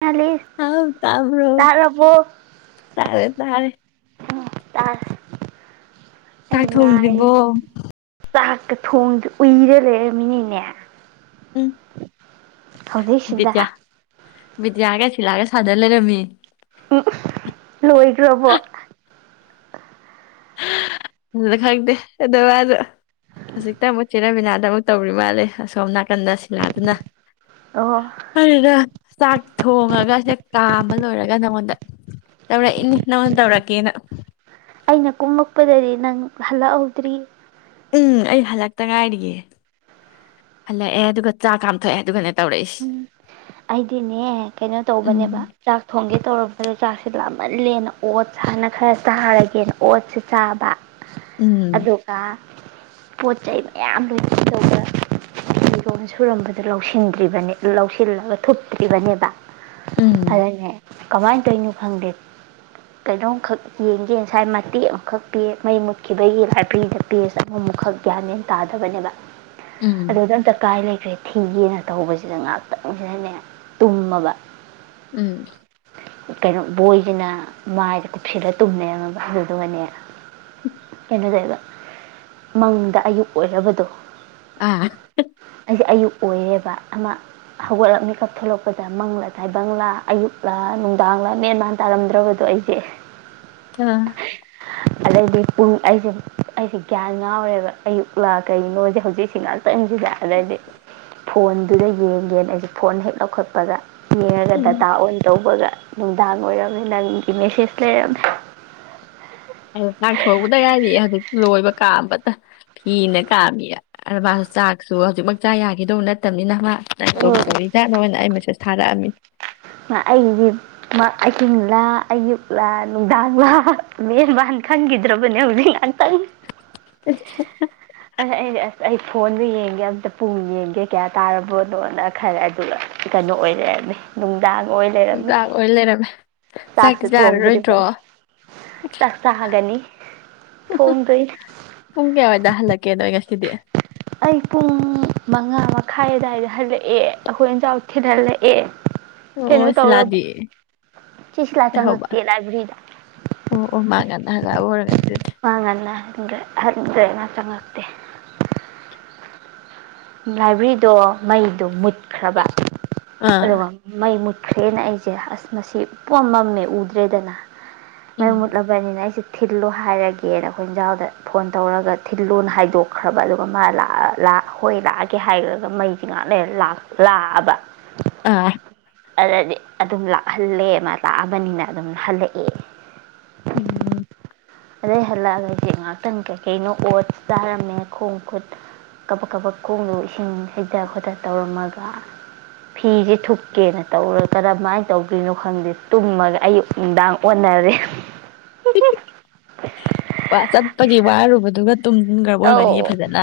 ꯉꯜꯂꯤ ꯑꯥꯎ ꯇꯥꯕ꯭ꯔꯣ ꯆꯥꯔꯕꯣ ꯇꯥꯔꯦ ꯇꯥꯔꯦ ꯇꯔ ꯇꯥꯛ ꯊꯣꯝꯗꯔꯤꯕꯣ ꯆꯥꯛꯀ ꯊꯣꯡꯗ ꯎꯏꯔ ꯂꯩꯔꯝꯃꯤꯅꯤꯅꯦ ꯎꯝ ꯍꯧꯖꯤꯛꯁꯤꯗ ꯕꯤꯗꯌꯥꯒ ꯁꯤꯜꯂꯥꯒ ꯁꯥꯟꯅ ꯂꯩꯔꯝꯃꯤ ꯎ ꯂꯣꯏꯗ꯭ꯔꯕꯣ ꯑꯗꯨꯗ ꯈꯪꯗꯦ ꯑꯗꯨꯗꯣ ꯍꯧꯖꯤꯛꯇ ꯑꯃꯨꯛ ꯆꯦꯔꯕꯤꯅꯥꯗ ꯑꯃꯨꯛ ꯇꯧꯔꯤ ꯃꯥꯜꯂꯦ ꯑꯁꯣꯝ ꯅꯥꯀꯟꯗ ꯁꯤꯂꯥꯗꯨꯅ ꯑꯣ ꯑꯗꯨꯅ ꯆꯥꯛ ꯊꯣꯡꯉꯒ ꯁꯦ ꯀꯥꯝꯕ ꯂꯣꯏꯔꯒ ꯅꯪꯉꯣꯟꯗ ꯇꯧꯔꯛ ꯏꯅꯦ ꯅꯪꯅ ꯇꯧꯔꯛꯀꯦꯅ ꯑꯩꯅ ꯀꯨꯝꯃꯛꯄꯗꯗꯤ ꯅꯪ ꯍꯜꯂꯛꯍꯧꯗ꯭ꯔꯤ ꯎꯝ ꯑꯩ ꯍꯜꯂꯛꯇ ꯉꯥꯏꯔꯤꯌꯦꯦ ꯍꯜꯂꯛꯑꯦ ꯑꯗꯨꯒ ꯆꯥ ꯀꯥꯝꯊꯣꯛꯑꯦ ꯑꯗꯨꯒ ꯎꯝ ꯑꯩꯗꯤꯅꯦ ꯀꯩꯅꯣ ꯇꯧꯕꯅꯦꯕ ꯎꯝ ꯆꯥꯛ ꯊꯣꯡꯒꯦ ꯇꯧꯔꯝꯕꯗ ꯆ ꯆꯥꯛꯁꯤ ꯂ ꯃꯜꯂꯦꯅ ꯑꯣꯠ ꯁꯥ ꯍꯥꯏꯥꯟꯅ ꯈꯔ ꯆꯥꯔꯒꯦꯅ ꯑꯣꯠꯁꯤ ꯆꯥꯕ ꯎꯝ ꯑꯗꯨꯒ ꯀ ꯄꯣꯠ ꯆꯩꯩ ꯃꯌꯥꯝ ꯂꯩꯒ ꯐꯤꯔꯣꯟ ꯁꯨꯔꯝꯕꯗ ꯂꯧꯁꯤꯟꯒꯦ ꯭ꯔꯤꯕꯅꯦ ꯂꯧꯁꯤꯜꯂꯒ ꯊꯨꯞꯇ꯭ꯔꯤꯕꯅꯦꯕ ꯎꯝ ꯇꯔꯉꯦ ꯀꯃꯥꯏꯅ ꯇꯧꯔꯤꯅꯣ ꯈꯪꯗꯦ ꯀꯩꯅꯣꯝꯈꯛ ꯌꯦꯡꯒꯦ ꯉꯁꯥꯏ ꯃꯇꯦꯛ ꯑꯃꯈꯛ ꯄꯤ ꯃꯩ ꯃꯨꯠꯈꯤꯕꯒꯤ ꯂꯥꯏꯕ꯭ꯔꯦꯔꯤꯗ ꯄꯦꯖ ꯑꯃꯃꯨꯛꯈꯛ ꯒ꯭ꯌꯥꯟꯅꯦꯦꯟ ꯇꯥꯗꯕꯅꯦꯕ ꯑꯗꯨ ꯎꯝ ꯑꯗꯨꯝ ꯆꯀꯥ ꯂꯩ ꯊꯤꯒꯦꯅ꯫ ꯊꯧꯕꯁꯤꯗ ꯉꯥꯛꯇꯪꯁꯤꯗꯅꯦ ꯇꯨꯝꯃꯕ꯫ ꯎꯝ꯫ ꯀꯩꯅꯣ ꯕꯣꯏꯁꯤꯅ ꯃꯥꯏꯗ ꯀꯨꯞꯁꯤꯜꯂ ꯇꯨꯝꯃꯦꯕ ꯑꯗꯨꯗꯨꯒꯅꯦ꯫ ꯀꯩꯅꯣꯇꯧꯏꯕ꯫ ꯃꯪꯗ ꯑꯌꯨꯛ ꯑꯣꯏꯔꯕꯗꯣ꯫ ꯑꯥ꯫ ꯑꯩꯁꯦ ꯑꯌꯨꯛ ꯑꯣꯏꯔꯦꯕ ꯑꯃ ꯍꯧꯒꯠꯂꯒ ꯃꯦꯀꯞ ꯊꯣꯛꯂꯛꯄꯗ ꯃꯪꯂꯥꯗꯥꯏꯕꯪꯂꯥ ꯑꯌꯨꯛ꯫ ꯅꯨꯡꯗꯥꯡ ꯂꯥ ꯃꯦꯟ ꯃꯥꯟ ꯇꯥꯔꯝꯗ꯭ꯔꯕꯗꯣ ꯑꯩꯁꯦ꯫ ꯑ꯫ ꯑꯗꯩꯗꯤ ꯄꯨꯡ ꯑꯩꯁꯦ ꯑꯩꯁꯦ ꯒ꯭ꯌꯥꯟ ꯉꯥꯎꯔꯦꯕ ꯑꯌꯨꯛꯂꯥ ꯀꯩꯅꯣꯁꯦ ꯍꯧꯖꯤꯛꯁꯤ ꯉꯥ ꯇꯪꯁꯤꯗ ꯑꯗꯩꯗꯤ ꯐꯣꯟ꯫ ꯑꯗꯨꯗ ꯌꯦꯡꯒꯦ ꯑꯩꯁꯦ ꯐꯣꯟ ꯍꯦꯛ ꯂꯧꯈꯠꯄꯒ꯫ ꯌꯦꯡꯉꯒ ꯎꯝ ꯗꯥꯇꯥ ꯑꯣꯟ꯫ ꯇꯧꯕꯒ ꯅꯨꯡꯗꯥꯡ ꯑꯣꯏꯔꯝꯃꯦ ꯅꯪꯒꯤ ꯃꯦꯁꯦꯁ ꯂꯩꯔꯝꯃꯦ꯫ ꯆꯥꯛ ꯊꯣꯡꯕꯗ ꯉꯥꯏꯔꯤꯌꯦ ꯍꯧꯖꯤꯛ ꯂꯣꯏꯕ ꯀꯥꯝꯕꯗ ꯐꯤꯅ ꯀꯥꯝꯃꯤ ꯑꯗ ꯃꯥꯁꯨ ꯆꯥꯛꯁꯨ ꯍꯧꯖꯤꯛꯃꯛ ꯆꯥꯥ ꯌꯥꯈꯤꯗꯧꯕ ꯅꯠꯇꯕꯅꯤꯅ ꯃꯥ꯫ ꯎꯝ [unintelligible] ꯗꯧꯔꯤꯖꯥꯠꯅꯣꯅ ꯑꯩ ꯃꯦꯁꯦꯁ ꯊꯥꯔꯛꯑꯝꯃꯤ꯫ ꯑꯩꯒꯤ ꯑꯍꯤꯡꯂꯥ ꯑꯌꯨꯛꯂꯥ ꯅꯨꯡꯗꯥꯡꯂꯥ ꯃꯦꯟꯕꯥꯟ ꯈꯪꯈꯤꯗ꯭ꯔꯕꯅꯦ ꯍꯧꯖꯤꯛ ꯉꯍꯥꯛꯇꯪ꯫ [unintelligible] ꯑꯁ ꯑꯩ ꯑꯁ ꯑꯩ ꯐꯣꯟꯗꯨ ꯌꯦꯡꯒꯦ ꯑꯇ ꯄꯨꯡ ꯌꯦꯡꯒꯦ ꯀꯌꯥ ꯇꯥꯔꯕꯅꯣꯅ ꯈꯔꯦ ꯑꯗꯨꯒ ꯀꯩꯅꯣ ꯑꯣꯏꯔ ꯂꯩꯔꯝꯃꯦ ꯅꯨꯡ [unintelligible] ꯑꯣꯏꯂꯩꯔꯝꯃꯦ꯫ ꯆꯥꯛꯇꯤ ꯆꯥꯛꯁꯨ ꯆꯥꯔꯔꯣꯏꯗ꯭ꯔꯣ ꯊꯣꯡꯗ꯭ꯔꯤꯕꯅꯤ ꯆꯥꯛ ꯆꯥꯒꯅꯤ ꯊꯣꯡꯗꯣꯏꯅꯦ ꯄꯨꯡ ꯀꯌꯥꯋꯥꯏꯗ ꯍꯜꯂꯛꯀꯦ꯫ ꯅꯣꯏ ꯉꯁꯤꯗꯤ꯫ ꯑꯩ ꯄꯨꯡ ꯃꯉꯥ ꯃꯈꯥꯏ ꯑꯋꯥꯏꯗ ꯍꯜꯂꯛꯑꯦ ꯑꯩꯈꯣꯏ ꯏꯟꯖꯥꯡ ꯊꯤꯟꯍꯜꯂꯛꯑꯦ꯫ ꯑꯣꯁꯤꯂꯥꯗꯤ ꯆꯦ ꯁꯤꯂꯥ ꯍꯣꯕꯥ ꯆꯪꯉꯛꯇꯦ ꯂꯥꯏꯕ꯭ꯔꯦꯔꯤꯗ ꯑꯣ ꯑꯣ ꯃꯥꯉꯟꯅ ꯍꯜꯂꯛꯑꯕ ꯑꯣꯏ ꯃꯥ ꯉꯟꯅ ꯍꯟꯒꯦ ꯍꯟꯒ꯭ꯔꯦ ꯃꯥ ꯆꯪꯉꯛꯇꯦ꯫ ꯂꯥꯏꯕꯦꯔꯤꯗꯣ ꯃꯩꯗꯣ ꯃꯨꯠ꯫ ꯈ꯭ꯔꯕ ꯑꯥ ꯑꯔꯨꯒ ꯃꯩ ꯃꯨꯠ ꯈ꯭ꯔꯦꯅ ꯑꯩꯁꯦ ꯑꯁ ꯃꯁꯤ ꯄꯨꯝꯃꯝ ꯃꯝꯃꯦ ꯎꯗ꯭ꯔꯦꯗꯅ꯫ ꯃꯩ ꯎꯝ ꯃꯨꯠꯂꯕꯅꯤꯅ ꯑꯩꯁꯦ꯫ ꯊꯤꯜꯂꯣ ꯍꯥꯏꯔꯒꯦꯅ ꯑꯩꯈꯣꯏ ꯌꯦꯟꯖꯥꯎꯗ ꯐꯣꯟ ꯇꯧꯔꯒ ꯊꯤꯜꯂꯣꯅ ꯍꯥꯏꯗꯣꯛꯈ꯭ꯔꯕ ꯑꯗꯨꯒ ꯃꯥ ꯂꯥ ꯂꯥ꯫ ꯍꯣꯏ ꯂꯥꯛꯑꯒꯦ ꯍꯥꯏꯈ꯭ꯔꯒ ꯃꯩꯁꯦ ꯉꯥꯛ ꯂꯩꯔ ꯂꯥꯛꯑꯕ꯫ ꯑꯥ꯫ ꯑꯗꯨꯗꯗꯤ ꯑꯗꯨꯝ ꯂꯥꯛꯍꯜꯂꯦ ꯑꯃ ꯂꯥꯛꯑꯕꯅꯤꯅ ꯑꯗꯨꯝ ꯍꯜꯂꯛꯑꯦ꯫ ꯎꯝ꯫ ꯑꯗꯩ ꯍꯜꯂꯛꯑꯒ ꯑꯩꯁꯦ ꯉꯍꯥꯛꯇꯪ ꯀꯩꯀꯩꯅꯣ ꯑꯣꯠꯁ ꯆꯥꯔꯝꯃꯦ ꯈꯣꯡ ꯈꯨꯠ꯫ ꯀꯕꯛ ꯈꯣꯡꯗꯣ ꯏꯁꯤꯡ ꯍꯩꯊ ꯈꯣꯠꯊ ꯇꯧꯔꯝꯃꯒ ꯐꯤꯁꯦ ꯊꯨꯞꯀꯦꯅ ꯇꯧꯔ ꯀꯔꯝꯃꯥꯏ ꯇꯧꯒ꯭ꯔꯤꯅꯣ ꯈꯪꯗꯦ ꯇꯨꯝꯃꯒ ꯑꯌꯨꯛ ꯅꯨꯡꯗꯥꯡ ꯑꯣꯟꯅꯔꯦ꯫ ꯋꯥ ꯆꯠꯄꯒꯤ ꯋꯥꯔꯨꯕꯗꯨꯒ ꯇꯨꯝꯈ꯭ꯔꯕ ꯑꯣꯏꯒꯅꯤꯌꯦ ꯑꯧ ꯐꯖꯅ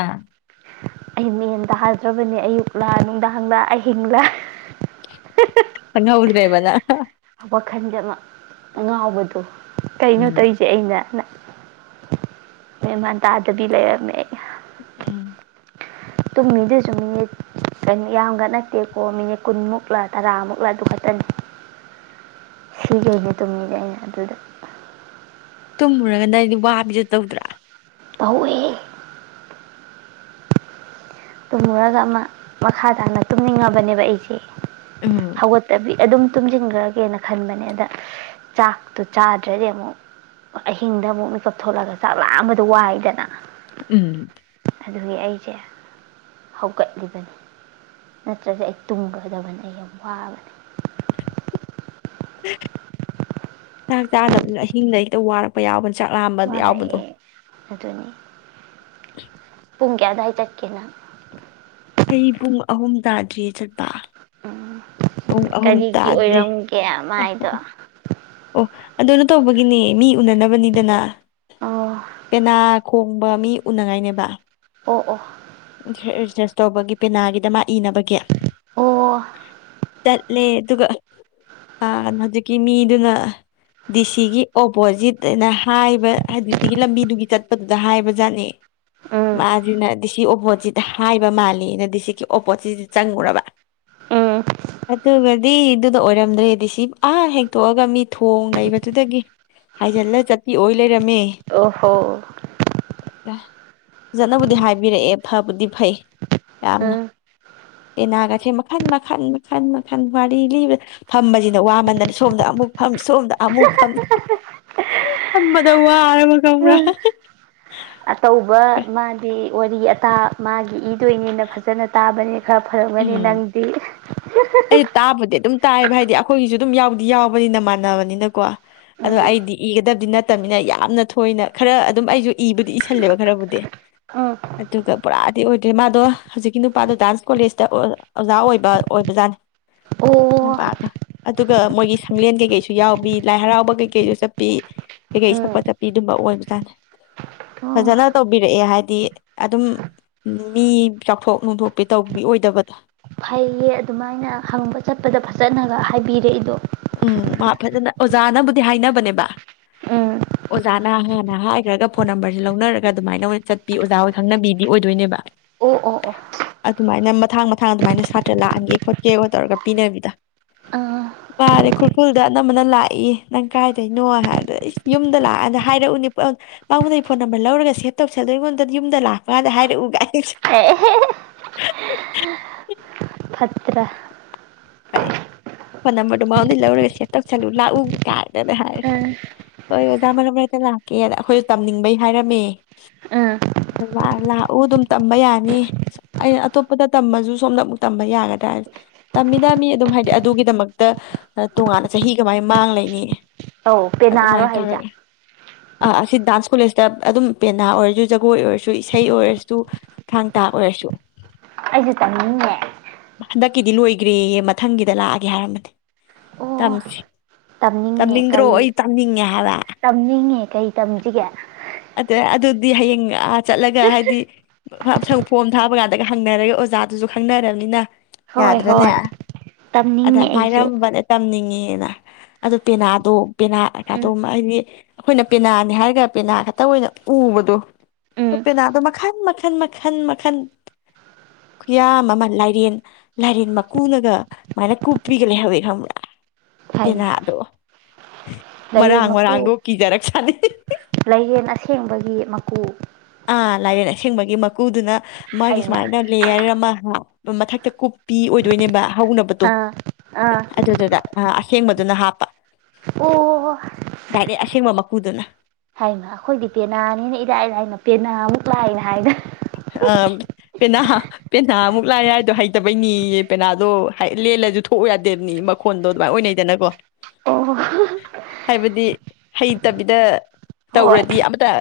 ꯑꯩ ꯃꯦꯟꯗꯥ ꯍꯥꯏꯗ꯭ꯔꯕꯅꯦ ꯑꯌꯨꯛꯂ ꯅꯨꯡꯗꯥꯡꯂꯥ ꯑꯍꯤꯡꯂꯥ ꯈꯪꯍꯧꯗ꯭ꯔꯦꯕ ꯅꯪ ꯋꯥꯈꯜꯖꯅ ꯑꯉꯥꯎꯕꯗꯣ ꯑꯣ ꯀꯩꯅꯣ ꯎꯝ ꯇꯧꯔꯤꯁꯦ ꯑꯩꯅ ꯃꯦꯃꯥꯟ ꯇꯗꯕꯤ ꯂꯩꯔꯝꯃꯦ ꯎꯝ ꯇꯨꯝꯃꯤꯗꯨꯁꯨ ꯃꯤꯅꯤꯠ ꯌꯥꯝꯒ ꯅꯠꯇꯦꯀꯣ ꯃꯤꯅꯤꯠ ꯀꯨꯟꯃꯨꯛꯂ ꯇꯔꯥꯃꯨꯛꯂ ꯑꯗꯨ ꯈꯛꯇꯅꯤ ꯁꯤꯒꯩꯒ ꯇꯨꯝꯃꯤꯁ ꯑꯩꯅ ꯑꯗꯨꯗ ꯇꯨꯝꯃꯨꯔꯒꯥ ꯅꯪꯗꯤ ꯋꯥꯕꯤꯗꯨ ꯇꯧꯗ꯭ꯔꯥ ꯇꯧꯏ ꯇꯨꯝꯃꯨꯔꯒ ꯑꯃ ꯃꯈꯥ ꯇꯥꯅ ꯇꯨꯝꯅꯤꯡꯉꯕꯅꯦꯕ ꯑꯩꯁꯦ ꯎꯝ ꯍꯧꯒꯠꯇꯕꯤ ꯑꯦ ꯑꯗꯨꯝ ꯇꯨꯝꯁꯤꯟꯈ꯭ꯔꯒꯦꯅ ꯈꯟꯕꯅꯦ ꯑꯗ ꯆꯥꯛꯇꯣ ꯆꯥꯗ꯭ꯔꯗꯤ ꯑꯃꯨꯛ ꯑꯍꯤꯡꯗ ꯑꯃꯨꯛ ꯃꯤꯠꯀꯞ ꯊꯣꯛꯂꯒ ꯆꯥꯛ ꯂꯥꯝꯕꯗꯣ ꯋꯥꯏꯗꯅ ꯎꯝ ꯑꯗꯨꯒꯤ ꯑꯩꯁꯦ ꯍꯧꯒꯠꯂꯤꯕꯅꯤ ꯅꯠꯇ꯭ꯔꯒ ꯑꯩ ꯇꯨꯝꯒꯗꯕꯅꯤ ꯑꯩ ꯌꯥꯝ ꯋꯥꯕꯅꯤ ꯆꯥꯛ ꯆꯥꯗꯕꯅ ꯑꯍꯤꯡꯗ ꯍꯦꯛꯇ ꯋꯥꯔꯛꯄ ꯌꯥꯎꯕꯅꯤ ꯆꯥꯛꯂꯥꯝꯕ ꯌꯥꯎꯕꯗꯣ ꯋꯥꯔꯛꯑꯦ ꯑꯗꯨꯅꯤ ꯄꯨꯨꯡ ꯀꯌꯥꯗꯥꯏ ꯆꯠꯀꯦ ꯅꯪ ꯑꯩ ꯄꯨꯡ ꯑꯍꯨꯝ ꯇꯥꯗ꯭ꯔꯤ ꯆꯠꯄ ꯎꯝ ꯄꯨꯡ ꯑꯍꯨꯝ ꯀꯔꯤꯒꯤ ꯇꯥꯗ꯭ꯔꯤ ꯑꯣꯏꯔꯝꯒꯦ ꯑꯍꯨꯝ ꯃꯥꯏꯗꯣ ꯑꯣ ꯑꯗꯨꯅ ꯇꯧꯕꯒꯤꯅꯦ ꯃꯤ ꯎꯅꯅꯕꯅꯤꯗꯅ ꯑꯣ ꯄꯦꯅꯥꯈꯣꯡ ꯃꯤ ꯎꯅꯉꯥꯏꯅꯦꯕ ꯑꯣ ꯑꯣ ꯑꯦꯖꯦꯁ ꯇꯧꯕꯒꯤ ꯄꯦꯅꯥꯒꯤꯗ ꯃꯥꯏ ꯏꯅꯕꯒꯤ ꯑꯣ ꯆꯠꯂꯦ ꯑꯗꯨꯒ ꯍꯧꯖꯤꯛꯀꯤ ꯃꯤꯗꯨꯅ ꯗꯤ ꯁꯤꯒꯤ ꯑꯣꯄꯣꯖꯤꯠ ꯑꯅ ꯍꯥꯏꯕ ꯍꯥꯏ ꯗꯤ ꯁꯤꯒꯤ ꯂꯝꯕꯤꯗꯨꯒꯤ ꯒꯤ ꯆꯠꯄꯗꯨꯗ ꯍꯥꯏꯕꯖꯥꯠꯅꯦ ꯎꯝ ꯃꯥꯖꯤꯅ ꯗꯤ ꯁꯤ ꯑꯣꯄꯣ ꯁꯤꯗ ꯍꯥꯏꯕ ꯃꯥꯂꯦꯅ ꯗꯤ ꯁꯤꯒꯤ ꯑꯣꯞꯄꯣꯠꯁꯤꯗ ꯆꯪꯉꯨꯔꯕ ꯎꯝ ꯑꯗꯨꯒꯗꯤ ꯑꯗꯨꯅ ꯑꯣꯏꯔꯝꯗ꯭ꯔꯦ ꯗꯤ ꯁꯤ ꯑꯥ ꯍꯦꯛꯇꯣꯛꯑꯒ ꯃꯤ ꯊꯣꯡ ꯂꯩꯕꯗꯨꯗꯒꯤ ꯍꯥꯏꯖꯤꯜꯂ ꯆꯠꯄꯤ ꯑꯣꯏ ꯂꯩꯔꯝꯃꯦ ꯑꯣꯍꯣ ꯐꯖꯅꯕꯨꯗꯤ ꯍꯥꯏꯕꯤꯔꯛꯑꯦ ꯐꯕꯨꯗꯤ ꯐꯩ ꯌꯥꯝ ꯎꯝ ꯄꯦꯟꯅꯥꯒ ꯁꯦ ꯃꯈꯟ ꯃꯈꯟ ꯃꯈꯟ ꯃꯈꯟ ꯋꯥꯔꯤ ꯂꯤꯕꯗ ꯐꯝꯕꯁꯤꯅ ꯋꯥꯃꯟꯗꯅ ꯁꯣꯝꯗ ꯑꯃꯨꯛ ꯐꯝ ꯁꯣꯝꯗ ꯑꯃꯨꯛ ꯐ ꯐ ꯋꯥꯔꯃꯤ ꯈꯪꯕ꯭꯭ꯔ ꯑꯇꯧꯕ ꯃꯥꯗꯤ ꯋꯥꯔꯤ ꯑꯇꯥ ꯃꯥꯒꯤ ꯏꯗꯣꯏꯅꯦꯅ ꯐꯖꯅ ꯇꯥꯕꯅꯦ ꯈꯔ ꯐꯔꯝꯒꯅꯤ ꯎꯝ ꯅꯪꯗꯤ ꯇꯥꯏꯕ ꯍꯥꯏꯗꯤ ꯑꯩꯈꯣꯏꯒꯤꯁꯨ ꯑꯗꯨꯝ ꯌꯥꯎꯗꯤ ꯌꯥꯎꯕꯅꯤꯅ ꯃꯥꯟꯅꯕꯅꯤꯅꯀꯣ ꯑꯗꯣ ꯎꯝ ꯑꯩꯗꯤ ꯏꯒꯗꯕꯗꯤ ꯅꯠꯇꯕꯅꯤꯅ ꯌꯥꯝꯅ ꯊꯣꯏꯅ ꯈꯔ ꯑꯗꯨꯝ ꯑꯩꯁꯨ ꯏꯕꯨꯗꯤ ꯏꯁꯤꯜꯂꯦꯕ ꯈꯔꯕꯨꯗꯤ ꯎꯝ ꯑꯗꯨꯒ ꯄꯨꯔꯥꯗꯤ ꯑꯣꯏꯗ꯭ꯔꯦ ꯃꯥꯗꯣ ꯍꯧꯖꯤꯛꯀꯤ ꯅꯨꯄꯥꯗꯣ ꯗꯥꯟꯁ ꯀꯣꯂꯦꯖꯇ ꯑꯣꯖꯥ ꯑꯣꯏꯕ ꯑꯣꯏꯕꯖꯥꯠꯅꯤ ꯑꯣ ꯅꯨꯄꯥꯗꯣ ꯑꯗꯨꯒ ꯃꯣꯏꯒꯤ ꯁꯪꯂꯦꯟ ꯀꯩꯀꯩꯁꯨ ꯌꯥꯎꯕꯤ ꯂꯥꯏ ꯍꯔꯥꯎꯕ ꯀꯩꯀꯩꯁꯨ ꯆꯠꯄꯤ ꯀꯩꯀꯩ ꯎꯝ ꯁꯛꯄ ꯆꯠꯄꯤ ꯑꯗꯨꯝꯕ ꯑꯣꯏꯕꯖꯥꯠ ꯐꯖꯅ ꯑꯣ ꯇꯧꯕꯤꯔꯛꯑꯦ ꯍꯥꯏꯗꯤ ꯑꯗꯨꯝ ꯃꯤ ꯆꯥꯎꯊꯣꯛ ꯅꯨꯡꯊꯣꯛꯄꯤ ꯇꯧꯕꯤ ꯑꯣꯏꯗꯕꯗꯣ ꯐꯩꯑꯦ ꯑꯗꯨꯃꯥꯏꯅ ꯍꯪꯕ ꯆꯠꯄꯗ ꯐꯖꯅꯒ ꯍꯥꯏꯕꯤꯔꯛꯦꯗꯣ ꯎꯝ ꯃꯥ ꯐꯖꯅ ꯑꯣꯖꯥꯅꯕꯨꯗꯤ ꯍꯥꯏꯅꯕꯅꯦꯕ ꯎꯝ ꯑꯣꯖꯥꯅ ꯍꯥꯟꯅ ꯍꯥꯏꯈ꯭ꯔꯒ ꯐꯣꯟ ꯅꯝꯕꯔꯁꯦ ꯂꯧꯅꯔꯒ ꯑꯗꯨꯃꯥꯏꯅ ꯑꯣꯏꯅ ꯆꯠꯄꯤ ꯑꯣꯖꯥ ꯍꯣꯏ ꯈꯪꯅꯕꯤꯗꯤ ꯑꯣꯏꯗꯣꯏꯅꯦꯕ ꯑꯣ ꯑꯣ ꯑꯣ ꯑꯗꯨꯃꯥꯏꯅ ꯃꯊꯪ ꯃꯊꯪ ꯑꯗꯨꯃꯥꯏꯅ ꯁꯥꯇ꯭ꯔ ꯂꯥꯛꯍꯟꯒꯦ ꯈꯣꯠꯀꯦ ꯇꯧꯔꯒ ꯄꯤꯅꯕꯤꯗꯣ ꯑꯥ ꯃꯥꯔꯦ ꯈꯨꯔꯈꯨꯜꯗ ꯑꯅꯝꯕꯅ ꯂꯥꯛꯏ ꯅꯪ ꯀꯥꯏꯗꯣꯏꯅꯣ ꯍꯥꯏꯕꯗ ꯑꯩ ꯌꯨꯝꯗ ꯂꯥꯛꯑꯥꯟꯗ ꯍꯥꯏꯔꯛꯎꯅꯤ ꯄꯥꯃꯨꯡꯅ ꯑꯩ ꯐꯣꯟ ꯅꯝꯕꯔ ꯂꯧꯔꯒ ꯁꯦꯚ ꯇꯧꯁꯜꯂꯣ ꯑꯩꯉꯣꯟꯗ ꯌꯨꯝꯗ ꯂꯥꯛꯄ ꯀꯥꯟꯗ ꯍꯥꯏꯔꯛꯎꯒꯥꯏ ꯍ ꯐꯠꯇ꯭ꯔꯥ ꯍꯥꯏ ꯐꯣꯟ ꯅꯝꯕꯔꯗꯨꯣ ꯃꯔꯣꯟꯗꯒꯤꯩ ꯂꯧꯔꯒ ꯁꯦꯚ ꯇꯧꯁꯜꯂꯨ ꯂꯥꯛꯎ ꯀꯥꯏꯗꯅ ꯍꯥꯏꯔꯦ ꯎꯝ ꯍꯣꯏ ꯑꯣꯖꯥ ꯃꯔꯝ ꯃꯔꯛꯇ ꯂꯥꯛꯀꯦꯗ ꯑꯩꯈꯣꯏꯁꯨ ꯇꯝꯅꯤꯡꯕꯩ ꯍꯥꯏꯔꯝꯃꯦ ꯎꯝ ꯂꯥꯛꯎ ꯑꯗꯨꯝ ꯇꯝꯕ ꯌꯥꯅꯤ ꯑꯩꯅ ꯑꯇꯣꯞꯄꯗ ꯇꯝꯃꯁꯨ ꯁꯣꯝꯗ ꯑꯃꯨꯛ ꯇꯝꯕ ꯌꯥꯒꯗ꯭ꯔꯥ ꯇꯝꯃꯤꯗ ꯃꯤ ꯑꯗꯨꯝ ꯍꯥꯏꯗꯤ ꯑꯗꯨꯒꯤꯗꯃꯛꯇ ꯇꯣꯉꯥꯟꯅ ꯆꯍꯤ ꯀꯃꯥꯏ ꯃꯥꯡꯂꯩꯅꯤ ꯑꯧ ꯄꯦꯟꯅꯔꯣ ꯍꯥꯏꯁꯦ ꯑꯥ ꯑꯁꯤ ꯗꯥꯟꯁ ꯀꯣꯂꯦꯖꯇ ꯑꯗꯨꯝ ꯄꯦꯟꯅꯥ ꯑꯣꯏꯔꯁꯨ ꯖꯒꯣꯏ ꯑꯣꯏꯔꯁꯨ ꯏꯁꯩ ꯑꯣꯏꯔꯁꯨ ꯊꯥꯡ ꯇꯥ ꯑꯣꯏꯔꯁꯨ ꯑꯁꯨ ꯇꯝꯅꯤꯡ ꯉꯏꯅꯦ ꯀꯤꯗꯤ ꯂꯣꯏꯈ꯭ꯔꯦꯑꯦ ꯃꯊꯪꯒꯤꯗ ꯂꯥꯛꯑꯒꯦ ꯌꯥꯏ ꯍꯥꯏꯔꯃꯗꯤ ꯑꯣ ꯇꯝꯁꯤ ꯇꯝꯅꯤꯡꯉꯦ ꯇꯝꯅꯤꯡꯗ꯭ꯔꯣ ꯀꯩ ꯑꯩ ꯇꯝꯅꯤꯡꯉꯦ ꯍꯥꯏꯕ ꯇꯝꯅꯤꯡꯉꯦ ꯀꯩ ꯇꯝꯁꯤꯒꯦ ꯑꯗꯨꯗ ꯑꯗꯨꯗꯤ ꯍꯌꯦꯡ ꯑꯥ ꯆꯠꯂꯒ ꯍꯥꯏꯗꯤ ꯁꯪ ꯐꯣꯝ ꯊꯥꯕ ꯀꯥꯟꯗꯒ ꯍꯪꯅꯔꯒ ꯑꯣꯖꯥꯗꯨꯁꯨ ꯈꯪꯅꯔꯕꯅꯤꯅ ꯍꯣꯏ ꯌꯥꯗ꯭ꯔꯅꯦ ꯍꯣꯏ ꯑꯗ ꯇꯝꯅꯤꯡꯉꯦ ꯑꯩꯁꯨ ꯍꯥꯏꯔꯝꯕꯅꯦ ꯇꯝꯅꯤꯡꯉꯤ ꯑꯗꯨ ꯄꯦꯅꯥꯗꯣ ꯄꯦꯅꯥ ꯀꯩꯀꯗꯣ ꯎꯝ ꯍꯥꯏꯗꯤ ꯑꯩꯈꯣꯏꯅ ꯄꯦꯅꯥꯅꯦ ꯍꯥꯏꯔꯒ ꯄꯦꯅꯥ ꯈꯠꯇꯥ ꯑꯣꯏꯅꯥ ꯎꯕꯗꯣ ꯎꯝ ꯄꯦꯅꯥꯗꯣ ꯃꯈꯜ ꯃꯈꯜ ꯃꯈꯟ ꯃꯈꯜ ꯈꯨꯌꯥꯝ ꯑꯃ ꯂꯥꯏꯔꯦꯟ ꯂꯥꯏꯔꯦꯟ ꯃꯀꯨꯅꯒ ꯁꯨꯃꯥꯏꯅ ꯀꯨꯞꯄꯤꯒ ꯂꯩꯍꯧꯋꯦ ꯈꯪꯕ꯭ꯔꯥ ꯍꯩꯃ ꯄꯦꯅꯥꯗꯣ ꯃꯔꯥꯡ ꯃꯔꯥꯡꯗꯣ ꯀꯤꯖꯔꯛꯁ ꯑ [inaudible] [unintelligible] ꯂꯩꯌꯦꯦꯟ ꯑꯁꯦꯡꯕꯒꯤ ꯃꯀꯨ ꯑꯥ ꯂꯥꯏꯔꯦꯟ ꯑꯁꯦꯡꯕꯒꯤ ꯃꯀꯨꯗꯨꯅ ꯃꯥꯒꯤ ꯍꯩꯃ ꯁꯨꯃꯥꯏꯅ ꯂꯦꯌꯔ ꯑꯃ ꯃꯊꯛꯇ ꯀꯨꯞꯄꯤ ꯑꯣꯏꯗꯣꯏꯅꯦꯕ꯫ ꯍꯧꯅꯕꯗꯣ ꯑꯥ ꯑꯥ ꯑꯗꯨꯗꯨꯗ꯫ ꯑ ꯑꯁꯦꯡꯕꯗꯨꯅ ꯍꯥꯞꯄ ꯑꯣ ꯗꯥꯏꯔꯦꯛ ꯑꯁꯦꯡꯕ ꯃꯀꯨꯗꯨꯅ꯫ ꯍꯥꯏꯃ ꯑꯩꯈꯣꯏꯗꯤ ꯇꯦꯅꯥꯅꯤꯅ ꯏꯔꯥꯏ ꯂꯥꯏꯅ꯫ ꯇꯦꯅꯥ ꯃꯨꯛ ꯂꯥꯏꯅ ꯍꯥꯏꯗ꯫ ꯑ ꯄꯦꯅꯥ ꯄꯦꯅꯥꯃꯨꯛ ꯂꯥꯏ ꯍꯥꯏꯗꯣ ꯍꯩꯇꯕꯩꯅꯤꯌꯦ ꯄꯦꯅꯥꯗꯣ ꯂꯦꯜꯂꯁꯨ ꯊꯣꯛꯎ ꯌꯥꯗꯦꯕꯅꯤ ꯃꯈꯣꯟꯗꯣ ꯑꯗꯨꯃꯥꯏꯅ ꯑꯣꯏꯅꯩꯗꯅꯀꯣ ꯑꯣ ꯍꯥꯏꯕꯗꯤ ꯍꯩꯇꯕꯤꯗ꯫ ꯍꯣꯏ ꯇꯧꯔꯗꯤ ꯑꯃꯇ꯫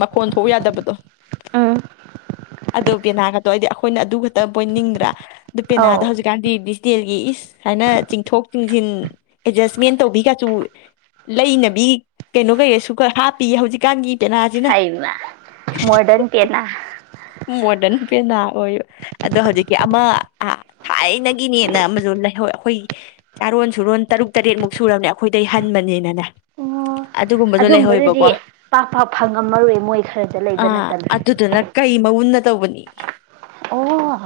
ꯃꯈꯣꯟ ꯊꯣꯛꯎ ꯌꯥꯗꯕꯗꯣ꯫ ꯎꯝ ꯑꯗꯣ ꯄꯦꯅꯥ ꯒꯇꯣ ꯑꯩꯗꯤ ꯑꯩꯈꯣꯏꯅ ꯑꯗꯨ ꯈꯇ ꯄꯣꯏꯅꯤꯡꯗ꯭ꯔꯥ꯫ ꯗꯨ ꯄꯦꯅꯥꯗꫭ ꯑꯧ ꯍꯧꯖꯤꯛꯀꯥꯟꯗꯤ ꯗꯤ꯫ ꯇꯦꯜꯒꯤ ꯏꯁ ꯁꯥꯏꯅ ꯆꯤꯡꯊꯣꯛ ꯆꯤꯡꯁꯤꯟ ꯑꯦꯗꯖꯁꯃꯦꯟ ꯇꯧꯕꯤ ꯀꯁꯨ ꯂꯩꯅꯕꯤ ꯀꯩꯅꯣ ꯀꯩꯅꫭꯁꯨ ꯈꯔ ꯍꯥꯞꯄꯤ ꯍꯧꯖꯤꯛꯀꯥꯟꯒꯤ꯫ ꯄꯦꯅꯥꯁꯤꯅ ꯍꯥꯏꯃ ꯃꯣꫪꯗꯟ ꯄꯦꯅ꯫ ꯃꯣꯗꯔꯟ ꯄꯦꯅꯥ ꯑꯣꯏꯌꫭ ꯑꯗꯣ ꯍꯧꯖꯤꯛꯀꯤ ꯑꯃ ꯊꯥꯏꯅꯒꯤꯅꯦꯅ ꯑꯃꯁꯨ ꯂꯩꯍꯧꯋꯦ ꯑꯩꯈꯣꯏ ꯆꯥꯔꯣꯟ ꯁꯨꯔꯣꯟ ꯇꯔꯨꯛ ꯇꯔꯦꯠꯃꯨꯛ ꯁꯨꯔꯕꯅꯦ ꯑꯩꯈꯣꯏꯗꯩ ꯍꯟꯕꯅꯤꯅꯅꯦ꯫ ꯑꯣ ꯑꯗꯨꯒꯨꯝꯕꯁꯨ ꯑꯗꯨꯝꯕꯗꯨꯗꯤ ꯂꯩꯍꯧꯋꯦꯕꯀꯣ ꯄꯥꯛ ꯄꯥꯛ ꯐꯪꯉꯝꯃꯔꯣꯏ ꯃꯣꯏ ꯈꯔꯗ ꯂꯩꯕ ꯑꯥ ꯅꯠꯇꯅ꯫ ꯑꯗꯨꯗꯨꯅ ꯀꯩ ꯃꯎꯨꯟꯅ ꯇꯧꯕꯅꯤ ꯑꯣ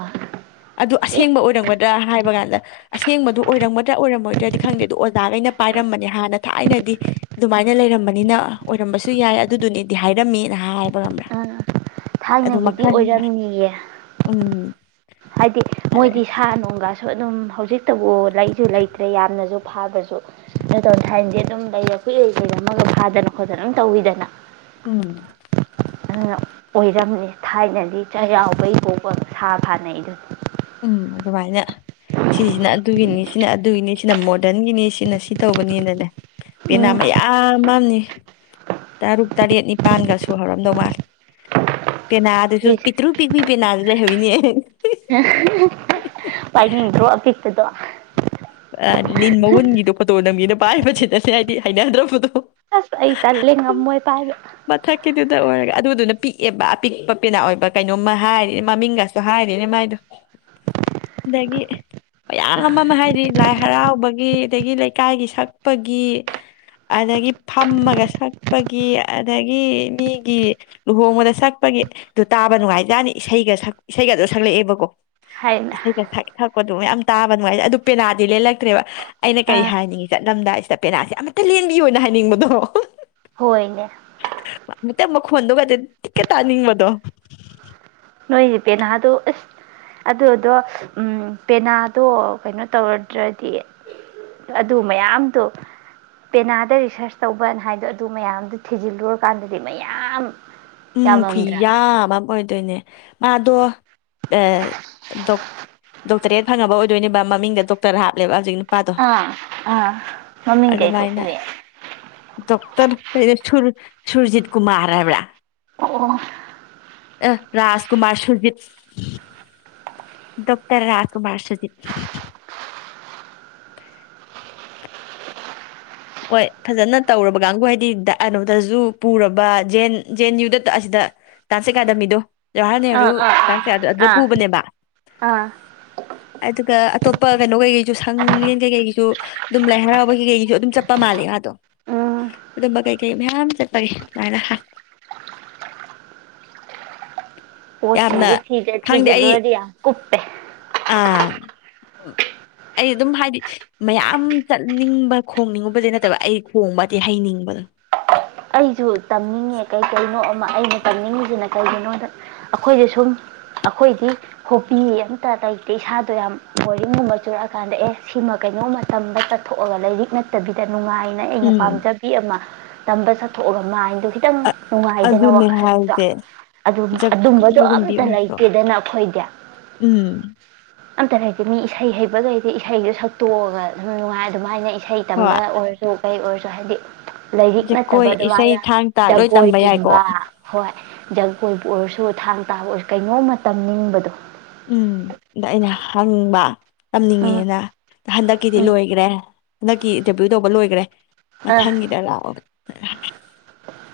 ꯑꯗꯨ ꯏꯁ ꯑꯁꯦꯡꯕ ꯑꯣꯏꯔꯝꯒꯗ꯭ꯔꯥ ꯍꯥꯏꯕ ꯀꯥꯟꯗ ꯑꯁꯦꯡꯕꯗꯨ ꯑꯣꯏꯔꯝꯒꯗ꯭ꯔꯥ ꯑꯣꯏꯔꯝꯃꯣꯏꯗ꯭ꯔꯗꯤ ꯈꯪꯗꯦ ꯑꯗꯨ ꯑꯣꯖꯥꯈꯩꯅ ꯄꯥꯏꯔꯝꯕꯅꯦ ꯍꯥꯟꯅ ꯊꯥꯏꯅꯗꯤ ꯑꯗꯨꯃꯥꯏꯅ ꯂꯩꯔꯝꯕꯅꯤꯅ ꯑꯣꯏꯔꯝꯕꯁꯨ ꯌꯥꯏ ꯑꯗꯨꯗꯨꯅꯤꯗꯤ ꯍꯥꯏꯔꯝꯃꯦꯅ ꯍꯥꯏꯕ ꯈꯝꯕ꯭ꯔꯥ꯫ ꯑꯥ ꯊꯥꯏꯅꯒꯤꯗꯤ ꯑꯣꯏꯔꯝꯅꯤꯌꯦ꯫ ꯎꯝ ꯍꯥꯏꯗꯤ ꯑꯗꯩ ꯃꯣꯏꯗꯤ ꯁꯥ ꯅꯨꯡꯒ꯫ ꯁꯨ ꯑꯗꯨꯝ ꯍꯧꯖꯤꯛꯇꯕꯨ꯫ ꯂꯩꯁꯨ ꯂꯩꯇ꯭ꯔꯦ ꯌꯥꯝꯅꯁꯨ꯫ ꯐꯥꯕꯁꯨ ꯅꯠꯇ‌꯭ꯔꯝ ꯊꯥꯏꯟꯗꯤ ꯑꯗꯨꯝ ꯂꯩꯔ ꯀꯨꯏꯂꯩ ꯂꯩꯔꯝꯃꯒ ꯐꯥꯗꯅ ꯈꯣꯠꯇꯅ ꯑꯗꯨꯝ ꯇꯧꯋꯤꯗꯅ꯫ ꯎꯝ꯫ ꯑꯗꯨꯅ ꯑꯣꯏꯔꯝꯅꯤ ꯊꯥꯏꯅꯗꯤ ꯆꯩꯔꯥꯎꯕꯩ ꯕꫭꯛꯄ ꯁꯥ ꯐꯥꯅꯩ ꯑꯗꯨꯅꯤ꯫ ꯎꯝ ꯑꯗꯨꯃꯥꯏꯅ ꯁꯤꯁꯤꯅ ꯑꯗꯨꯒꯤꯅꯤ ꯁꯤꯅ ꯑꯗꯨꯒꯤꯅꯤ ꯁꯤꯅ ꯃꯣꫪꯗꯟꯒꯤꯅꯤ ꯁꯤꯅ ꯁꯤ ꯇꯧꯕꯅꯤꯅꯅꯦ꯫ ꯄꯦꯅꯥ ꯎꯝ ꯃꯌꯥꯝ ꯃꯅꯤ ꯇꯔꯨꯛ ꯇꯔꯦꯠ ꯅꯤꯄꯥꯜꯒꯁꯨꯍꯧꯔꯝꯗꯧ ꯃꯥꯜꯂꯦ꯫ ꯄꯦꯅꯥ ꯗꯨꯁꯨ ꯄꯤꯛꯇ꯭ꯔꯨ ꯄꯤꯛꯄꯤ ꯄꯦꯅꯥꯖꯨ ꯂꯩꯍꯧꯋꯤꯅꯦ [unintelligible] ꯄꯥꯏꯅꯤꯡꯗ‌꯭ꯔꯣ ꯑꯄꯤꯛꯄ꯫ ꯇꫭ꯫ ꯑ ꯂꯤꯟ ꯃꯥꯎꯟꯒꯤꯗꫭ ꯐꫭꯇꫭ꯫ ꯅꯝꯒꯦꯅ ꯄꯥꯏꯕꯁꯤꯗꯅꯦ ꯑꯩꯗꯤ ꯍꯩꯅꯗ꯭ꯔꯕꯗꫭ꯫ ꯑꯁ ꯑꯩ ꯇꯜꯂꯦ ꯉꯃꯣꯏ ꯄꯥꯏꯗ ꯃꯊꯛꯀꯤꯗꯨꯗ ꯑꯣꯏꯔꯒ ꯑꯗꯨꯗꯨꯅ ꯄꯤꯛꯑꯦꯕ ꯑꯄꯤꯛꯄ ꯄꯦꯅꯥ ꯑꯣꯏꯕ ꯀꯩꯅꯣꯝꯃ ꯍꯥꯏꯔꯤꯅꯦ ꯃꯃꯤꯡꯒꯁꯨ ꯍꯥꯏꯔꯤꯅꯦ ꯃꯥꯏꯗꯣ ꯑꯗꯒꯤ ꯃꯌꯥꯝ ꯑꯃ ꯑꯃ ꯍꯥꯏꯗꯤ ꯂꯥꯏ ꯍꯔꯥꯎꯕꯒꯤ ꯑꯗꯒꯤ ꯂꯩꯀꯥꯏꯒꯤ ꯁꯛꯄꯒꯤ ꯑꯗꯒꯤ ꯐꯝꯃꯒ ꯁꯛꯄꯒꯤ ꯑꯗꯒꯤ ꯃꯤꯒꯤ ꯂꯨꯍꯣꯡꯕꯗ ꯁꯛꯄꯒꯤ ꯑꯗꯨ ꯇꯥꯕ ꯅꯨꯡꯉꯥꯏꯖꯥꯅꯤ ꯏꯁꯩꯒ ꯁꯛ ꯏꯁꯩꯒꯖꯨ ꯁꯛꯂꯛꯑꯦꯕꯀꯣ ꯍꯥꯏꯅ ꯏꯁꯩꯒ ꯁꯛ ꯀꯣ ꯑꯗꯨꯝ ꯌꯥꯝ ꯇꯥꯕ ꯅꯨꯡꯉꯥꯏ ꯍꯥꯏꯗꯤ ꯑꯗꯨ ꯄꯦꯅꯥ ꯂꯦꯜꯂꯛꯇ꯭ꯔꯦꯕ ꯑꯩꯅ ꯀꯔꯤ ꯑꯥ ꯍꯥꯏꯅꯤꯡꯉꯤ ꯆꯠꯂꯝꯗꯥꯏꯁꯤꯗ ꯄꯦꯅꯥꯁꯦ ꯑꯃꯨꯛꯇ ꯂꯦꯟꯕꯤꯌꯣꯅ ꯍꯥꯏꯅꯤꯡꯕꯗꯣ ꯍꯣꯏꯅꯦ ꯍꯦꯛꯇ ꯃꯈꯟꯗꯨꯒ ꯍꯦꯛꯇ ꯇꯥꯅꯤꯡꯕꯗꯣ ꯅꯣꯏꯗꯤ ꯄꯦꯅꯥꯗꯣ ꯑꯁ ꯑꯗꯨꯗꯣ ꯄꯦꯅꯥꯗꯣ ꯀꯩꯅꯣ ꯇꯧꯔꯗ꯭ꯔꯗꯤ ꯑꯗꯨ ꯃꯌꯥꯝꯗꯣ ꯄꯦꯅꯥꯗ ꯔꯤꯁꯔꯁ ꯇꯧꯕꯅ ꯍꯥꯏꯗꯣ ꯑꯗꯨ ꯃꯌꯥꯝꯗꯣ ꯊꯤꯖꯤꯜꯂꯨꯔꯀꯥꯟꯗꯗꯤ ꯃꯌꯥꯝ ꯎꯝ ꯈꯨꯏ ꯌꯥꯝꯃꯝꯗ꯭ꯔꯥ ꯌꯥꯕ ꯑꯃ ꯑꯣꯏꯗꯣꯏꯅꯦ ꯃꯥꯗꯣ ꯗꯣꯛ ꯗꯣꯛꯇꯔꯦꯠ ꯐꯪꯉꯕ ꯑꯣꯏꯗꯣꯏꯅꯦꯕ ꯃꯃꯤꯡꯗ ꯗꯣꯛꯇꯔ ꯍꯥꯞꯂꯦꯕ ꯍꯧꯖꯤꯛ ꯅꯨꯄꯥꯗꯣ ꯑꯥ ꯑꯥ ꯃꯃꯤꯡ ꯀꯩ ꯀꯧꯋꯦ ꯀ ꯁꯨꯔ ꯁꯨꯔꯖꯤꯠ ꯀꯨꯃꯔ ꯍꯥꯏꯕ꯭ꯔꯥ ꯑꯣ ꯑꯣ ꯑ ꯔꯥꯖꯀꯨꯃꯥꯔ ꯁꯨꯔꯖꯤꯠ ꯗꯣꯛꯇꯔ ꯔꯥꯖꯀꯨꯃꯥꯔ ꯁꯨꯔꯖꯤꯠ ꯍꯣꯏ ꯐꯖꯅ ꯇꯧꯔꯕ ꯀꯥꯡꯕꯨ ꯍꯥꯏꯗꯤ ꯀꯩꯅꯣꯝꯇꯁꯨ ꯄꯨꯔꯕ ꯖꯦꯟ ꯖꯦꯟ ꯌꯨꯗ ꯑꯁꯤꯗ ꯗꯥꯟꯁ ꯑꯦꯀꯥꯗꯃꯤꯗꯣ ꯖꯋꯥꯍꯔ ꯅꯦꯍꯔꯨ ꯑꯥ ꯑꯥ ꯗꯥꯟꯁ ꯑꯗꯨꯗ ꯑꯥ ꯑꯥ ꯄꯨꯕꯅꯦꯕ ꯑꯥ ꯑꯗꯨꯒ ꯑꯇꯣꯞꯄ ꯀꯩꯅꯣ ꯀꯩꯀꯩꯁꯨ ꯁꯪꯂꯦꯟ ꯀꯩꯀꯩꯒꯤꯁꯨ ꯑꯗꯨꯝ ꯂꯥꯏ ꯍꯔꯥꯎꯕ ꯀꯩꯀꯩꯒꯤꯁꯨ ꯑꯗꯨꯝ ꯆ ꯆꯠꯄ ꯃꯥꯜꯂꯦ ꯃꯥꯗꯣ ꯎꯝ ꯑꯗꯨꯝꯕ ꯀꯩꯀꯩ ꯃꯌꯥꯝ ꯆꯠꯄꯒꯤ ꯑꯗꯨꯃꯥꯏꯅ ꯍꯥꯏ ꯑꯣ ꯌꯥꯝꯅ ꯆꯪ ꯊꯤꯗ ꯊꯤꯖꯜꯂꯨꯔꯗꯤ ꯌꯥꯝ ꯀꯨꯞꯄꯦ ꯑ ꯑꯩ ꯑꯗꯨꯝ ꯍꯥꯏꯗꯤ ꯃꯌꯥꯝ ꯆꯠꯅꯤꯡꯕ ꯈꯣꯡꯅꯤꯡꯉꯕꯗꯤ ꯅꯠꯇꯕ ꯑꯩ ꯈꯣꯡꯕꯗꯤ ꯍꯩꯅꯤꯡꯕꯗꯣ ꯑꯩꯁꯨ ꯇꯝꯅꯤꯡꯉꯦ ꯀꯩ ꯀꯩꯅꯣ ꯑꯩꯅ ꯇꯝꯅꯤꯡꯉꯤꯁꯤꯅ ꯀꯩꯒꯤꯅꯣꯗ ꯑꯩꯈꯣꯏꯗ ꯁꯨꯝ ꯑꯩꯈꯣꯏꯗꯤ ꯍꯣꯕꯤ ꯑꯝꯇ ꯂꯩꯇꯦ ꯏꯁꯥꯗꯣ ꯌꯥꯝ ꯕꯣꯔꯤꯡꯒꯨꯝꯕ ꯆꯨꯔꯛꯑꯀꯥꯟꯗ ꯑꯦ ꯁꯤꯃ ꯀꯩꯅꯣꯝ ꯃꯇꯝꯗ ꯇꯠꯊꯣꯛꯑꯒ ꯂꯥꯏꯔꯤꯛ ꯅꯠꯇꯕꯤꯗꯅ ꯅꯨꯡꯉꯥꯏꯅ ꯑꯩꯅ ꯎꯝ ꯄꯥꯝꯖꯕꯤ ꯑꯃ ꯇꯝꯕ ꯁꯛ ꯂꯥꯏꯟꯗꯣ ꯈꯤꯇꯪ ꯅꯨꯡꯉꯥꯏꯗꯅ ꯑꯗꯨꯅꯦ ꯋꯥꯈꯜꯗꯣ ꯍꯥꯏꯁꯦ ꯑꯗꯨꯝ ꯑꯗꯨꯝꯕꯗꯣ ꯖꯒꯣꯏꯒꯨꯝꯕꯤ ꯑꯝꯇ ꯑꯣꯏꯔꯁꯨ ꯂꯩꯇꯦꯗꯅ ꯑꯈꯣꯏꯗꯤ ꯎꯝ ꯑꯝꯇ ꯂꯩꯇꯦ ꯃꯤ ꯏꯁꯩ ꯍꯩꯕꯒꯩꯗꯤ ꯏꯁꯩꯗꯨꯣ ꯁꯛꯇꯣꯛꯑꯒ ꯑꯗꯨꯝ ꯅꯨꯡꯉꯥꯏ ꯑꯗꯨꯃꯥꯏꯅ ꯏꯁꯩ ꯍꯣꯏ ꯇꯝꯕ ꯑꯣꯏꯔꯁꯨ ꯀꯩ ꯑꯣꯏꯔꯁꯨ ꯆ ꯍꯥꯏꯗꯤ ꯂꯥꯏꯔꯤꯛꯅ ꯖꯒꯣꯏ ꯅꯠꯇꯕ ꯏꯁꯩ ꯑꯗꯨꯃꯥꯏꯅ ꯊꯥꯡ ꯇꯥ ꯂꯣꯏ ꯇꯝꯕ ꯌꯥꯏꯀꯣ ꯖꯒꯣꯏꯒꯨꯝꯕ ꯍꯣꯏ ꯖꯒꯣꯏꯕꯨ ꯑꯣꯏꯔꯁꯨ ꯁꯨ ꯊꯥꯡ ꯇꯥꯕ ꯑꯣꯏꯔꯁꯨ ꯀꯩꯅꯣꯝꯃ ꯇꯝꯅꯤꯡꯕꯗꯣ ꯎꯝ ꯑꯗ ꯑꯩꯅ ꯍꯪꯕ ꯎꯝ ꯇꯝꯅꯤꯡꯉꯦꯅ ꯍꯟꯗꯛꯀꯤꯗꯤ ꯎꯝ ꯂꯣꯏꯈꯔ꯭ꯦ ꯍꯟꯗꯛꯀꯤ ꯏꯟꯗꯔꯚꯌꯨ ꯇꯧꯕ ꯂꯣꯏꯈꯔ꯭ꯦ ꯑꯥ ꯃꯊꯪꯒꯤꯗ ꯂꯥꯛꯑꯣꯒꯦ [inaudible]